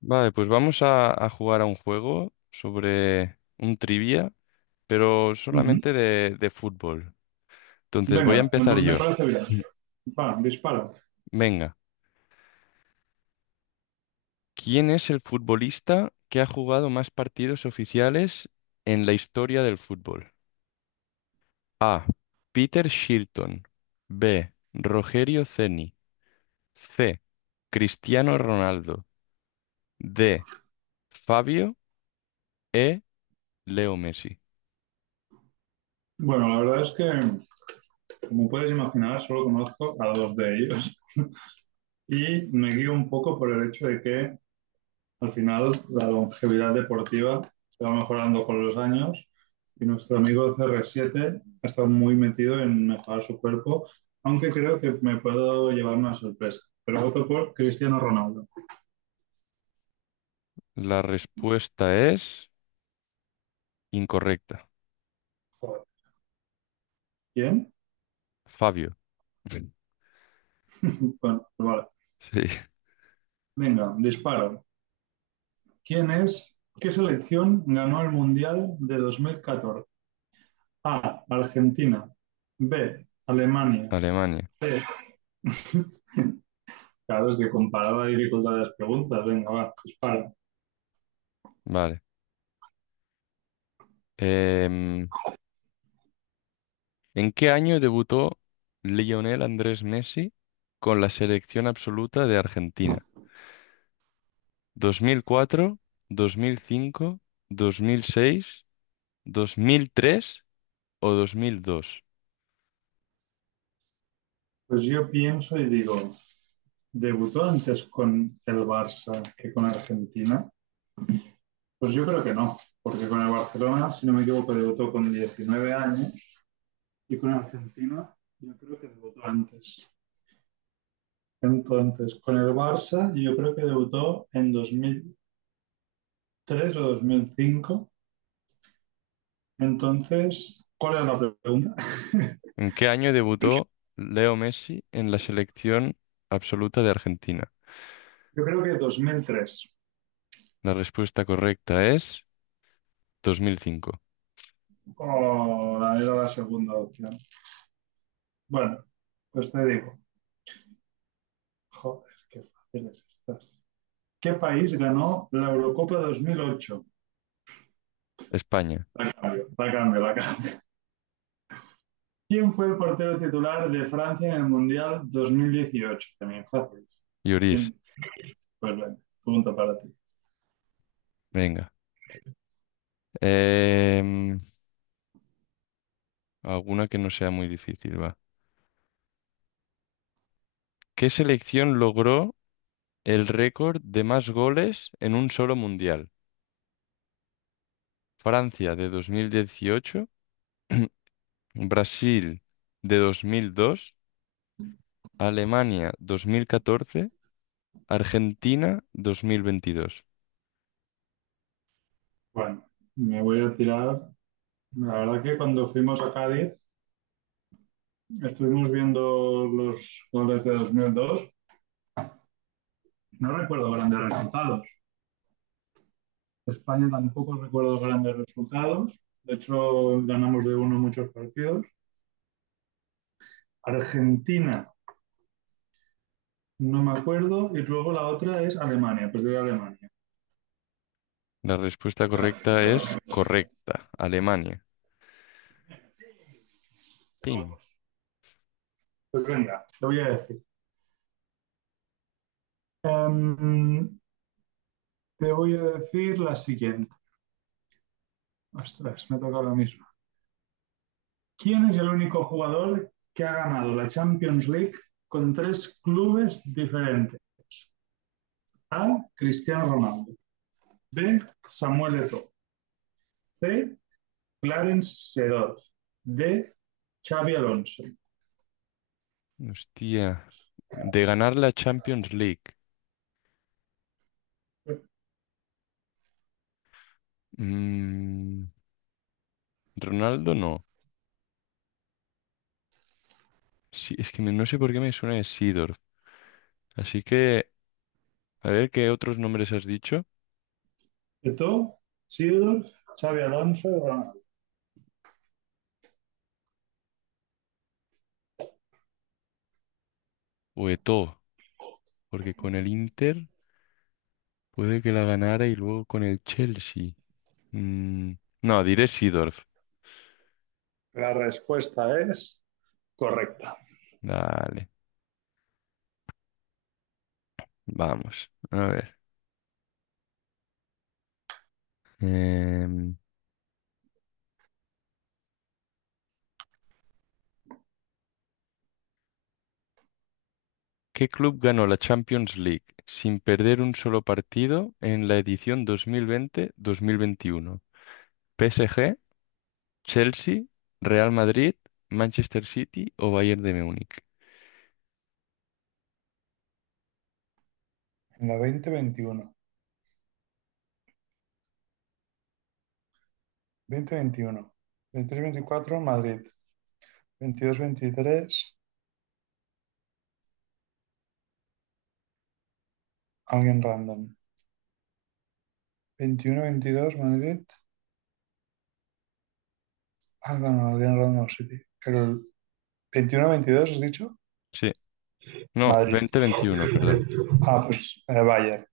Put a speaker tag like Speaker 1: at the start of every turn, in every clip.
Speaker 1: Vale, pues vamos a jugar a un juego sobre un trivia, pero
Speaker 2: Ujú.
Speaker 1: solamente de fútbol. Entonces voy a
Speaker 2: Venga, me,
Speaker 1: empezar
Speaker 2: me
Speaker 1: yo.
Speaker 2: parece bien.
Speaker 1: Mm.
Speaker 2: Va, dispara.
Speaker 1: Venga, ¿quién es el futbolista que ha jugado más partidos oficiales en la historia del fútbol? A. Peter Shilton. B. Rogerio Ceni. C. Cristiano Ronaldo. D. Fabio. E. Leo Messi.
Speaker 2: Bueno, la verdad es que, como puedes imaginar, solo conozco a dos de ellos y me guío un poco por el hecho de que al final la longevidad deportiva se va mejorando con los años y nuestro amigo CR7 ha estado muy metido en mejorar su cuerpo, aunque creo que me puedo llevar una sorpresa. Pero voto por Cristiano Ronaldo.
Speaker 1: La respuesta es incorrecta.
Speaker 2: Joder, ¿quién?
Speaker 1: Fabio.
Speaker 2: Bueno, pues vale.
Speaker 1: Sí.
Speaker 2: Venga, disparo. ¿Quién es? ¿Qué selección ganó el Mundial de 2014? A. Argentina. B. Alemania.
Speaker 1: Alemania.
Speaker 2: C. Claro, es que comparaba la dificultad de las preguntas. Venga, va, dispara.
Speaker 1: Vale. Em, ¿En qué año debutó Lionel Andrés Messi con la selección absoluta de Argentina? ¿2004, 2005, 2006, 2003 o 2002?
Speaker 2: Pues yo pienso y digo, ¿debutó antes con el Barça que con Argentina? Pues yo creo que no, porque con el Barcelona, si no me equivoco, debutó con 19 años y con Argentina yo creo que debutó antes. Entonces, con el Barça yo creo que debutó en 2003 o 2005. Entonces, ¿cuál era la pregunta?
Speaker 1: ¿En qué año debutó Leo Messi en la selección absoluta de Argentina?
Speaker 2: Yo creo que 2003.
Speaker 1: La respuesta correcta es 2005.
Speaker 2: O la era la segunda opción. Bueno, pues te digo, joder, qué fáciles estás. ¿Qué país ganó la Eurocopa 2008?
Speaker 1: España.
Speaker 2: La cambio, la cambio, la cambio. ¿Quién fue el portero titular de Francia en el Mundial 2018? También fácil.
Speaker 1: Lloris.
Speaker 2: Pues bueno, pregunta para ti.
Speaker 1: Venga. Em, Alguna que no sea muy difícil, va. ¿Qué selección logró el récord de más goles en un solo mundial? Francia de 2018, Brasil de 2002, Alemania 2014, Argentina 2022.
Speaker 2: Bueno, me voy a tirar. La verdad que cuando fuimos a Cádiz estuvimos viendo los goles de 2002. No recuerdo grandes resultados. España tampoco recuerdo grandes resultados. De hecho, ganamos de uno muchos partidos. Argentina, no me acuerdo. Y luego la otra es Alemania, pues de Alemania.
Speaker 1: La respuesta correcta es correcta, Alemania. Pim.
Speaker 2: Pues venga, te voy a decir. Em, Te voy a decir la siguiente. Ostras, me toca la misma. ¿Quién es el único jugador que ha ganado la Champions League con tres clubes diferentes? A. Cristiano Ronaldo. B. Samuel Eto'o. C. Clarence Seedorf. D. Xavi Alonso.
Speaker 1: Hostia. De ganar la Champions League. Mm, Ronaldo no. Sí, es que me- no sé por qué me suena de Sidorf. Así que, a ver qué otros nombres has dicho.
Speaker 2: Eto'o, Seedorf, Xavi Alonso, Ronaldo.
Speaker 1: O de todo, porque con el Inter puede que la ganara y luego con el Chelsea. Mm, no, diré Seedorf.
Speaker 2: La respuesta es correcta.
Speaker 1: Dale, vamos. A ver. Em, ¿Qué club ganó la Champions League sin perder un solo partido en la edición 2020-2021? ¿PSG, Chelsea, Real Madrid, Manchester City o Bayern de Múnich?
Speaker 2: En la veinte veintiuno, veinte veintiuno, veintitrés veinticuatro Madrid, veintidós veintitrés alguien random, veintiuno veintidós Madrid, ah, no, no, alguien random no, City. El veintiuno veintidós has dicho
Speaker 1: Sí, no,
Speaker 2: Madrid.
Speaker 1: 2021, perdón.
Speaker 2: Ah, pues vaya.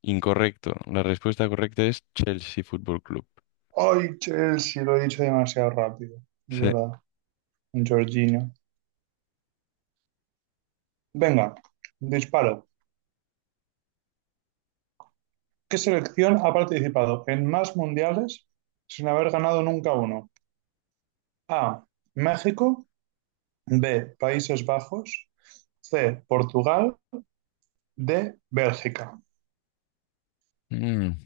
Speaker 1: Incorrecto. La respuesta correcta es Chelsea Fútbol Club.
Speaker 2: Ay, Chelsea, lo he dicho demasiado rápido. Es
Speaker 1: Sí.
Speaker 2: verdad, un Jorginho. Venga, disparo. ¿Qué selección ha participado en más mundiales sin haber ganado nunca uno? A. México. B. Países Bajos. C. Portugal. D. Bélgica.
Speaker 1: Mm,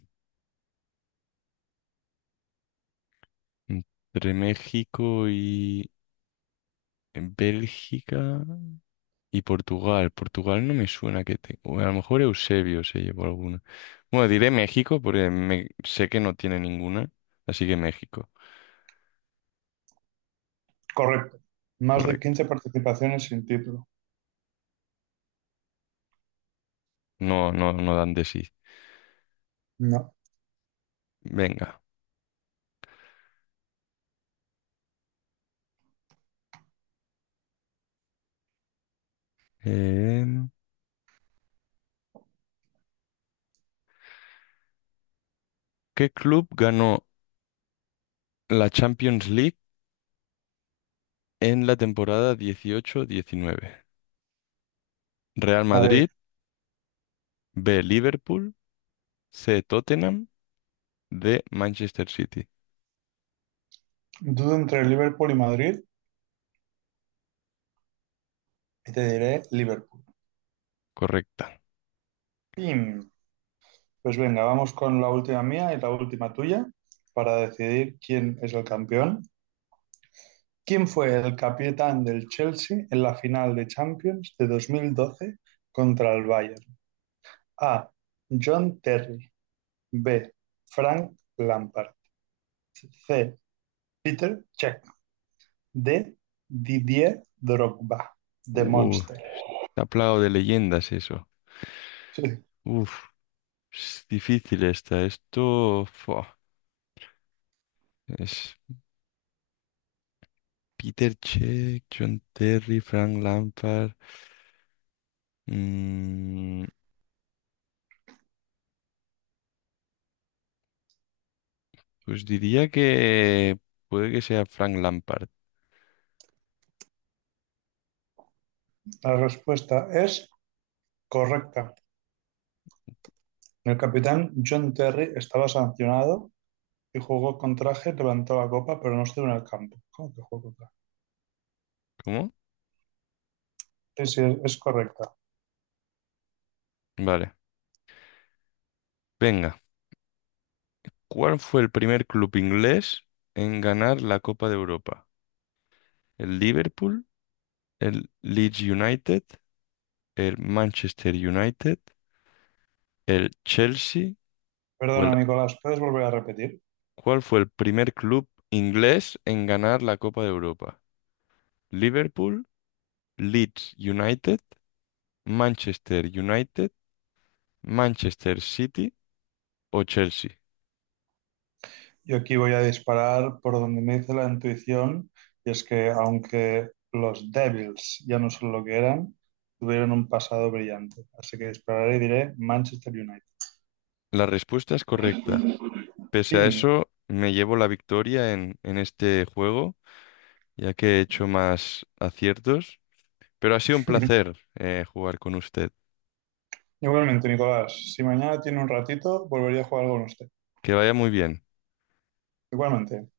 Speaker 1: entre México y Bélgica y Portugal. Portugal no me suena que te... o a lo mejor Eusebio se llevó alguna. Bueno, diré México porque me- sé que no tiene ninguna. Así que México,
Speaker 2: Correcto. Más de
Speaker 1: correcto.
Speaker 2: 15 participaciones sin título.
Speaker 1: No, no, no dan de sí.
Speaker 2: No.
Speaker 1: Venga. Em, ¿Qué club ganó la Champions League en la temporada 2018-2019? Real
Speaker 2: Madrid.
Speaker 1: Madrid, B. Liverpool, C. Tottenham, D. Manchester City.
Speaker 2: Dudo entre Liverpool y Madrid y te diré Liverpool.
Speaker 1: Correcta.
Speaker 2: Pim. Pues venga, vamos con la última mía y la última tuya para decidir quién es el campeón. ¿Quién fue el capitán del Chelsea en la final de Champions de 2012 contra el Bayern? A. John Terry. B. Frank Lampard. C. Peter Cech. D. Didier Drogba. The
Speaker 1: Uh,
Speaker 2: Monster.
Speaker 1: está plagado de leyendas eso.
Speaker 2: Sí,
Speaker 1: Uf, es difícil esta. Esto fua, es Peter Check, John Terry, Frank Lampard. Mm, pues diría que puede que sea Frank Lampard.
Speaker 2: la respuesta es correcta. El capitán John Terry estaba sancionado y jugó con traje, levantó la copa, pero no estuvo en el campo. ¿Cómo que jugó con traje?
Speaker 1: ¿Cómo?
Speaker 2: Sí, sí, es correcta.
Speaker 1: Vale. Venga. ¿Cuál fue el primer club inglés en ganar la Copa de Europa? ¿El Liverpool, el Leeds United, el Manchester United, el Chelsea o
Speaker 2: Perdona,
Speaker 1: el...
Speaker 2: Nicolás, ¿puedes volver a repetir?
Speaker 1: ¿Cuál fue el primer club inglés en ganar la Copa de Europa? ¿Liverpool, Leeds United, Manchester United, Manchester City o Chelsea?
Speaker 2: Yo aquí voy a disparar por donde me dice la intuición, y es que aunque los Devils ya no son lo que eran, tuvieron un pasado brillante. Así que dispararé y diré Manchester United.
Speaker 1: La respuesta es correcta. Pese a
Speaker 2: ¡Pim!
Speaker 1: eso, me llevo la victoria en este juego, ya que he hecho más aciertos. Pero ha sido un placer jugar con usted.
Speaker 2: Igualmente, Nicolás, si mañana tiene un ratito, volvería a jugar con usted.
Speaker 1: Que vaya muy bien.
Speaker 2: Igualmente.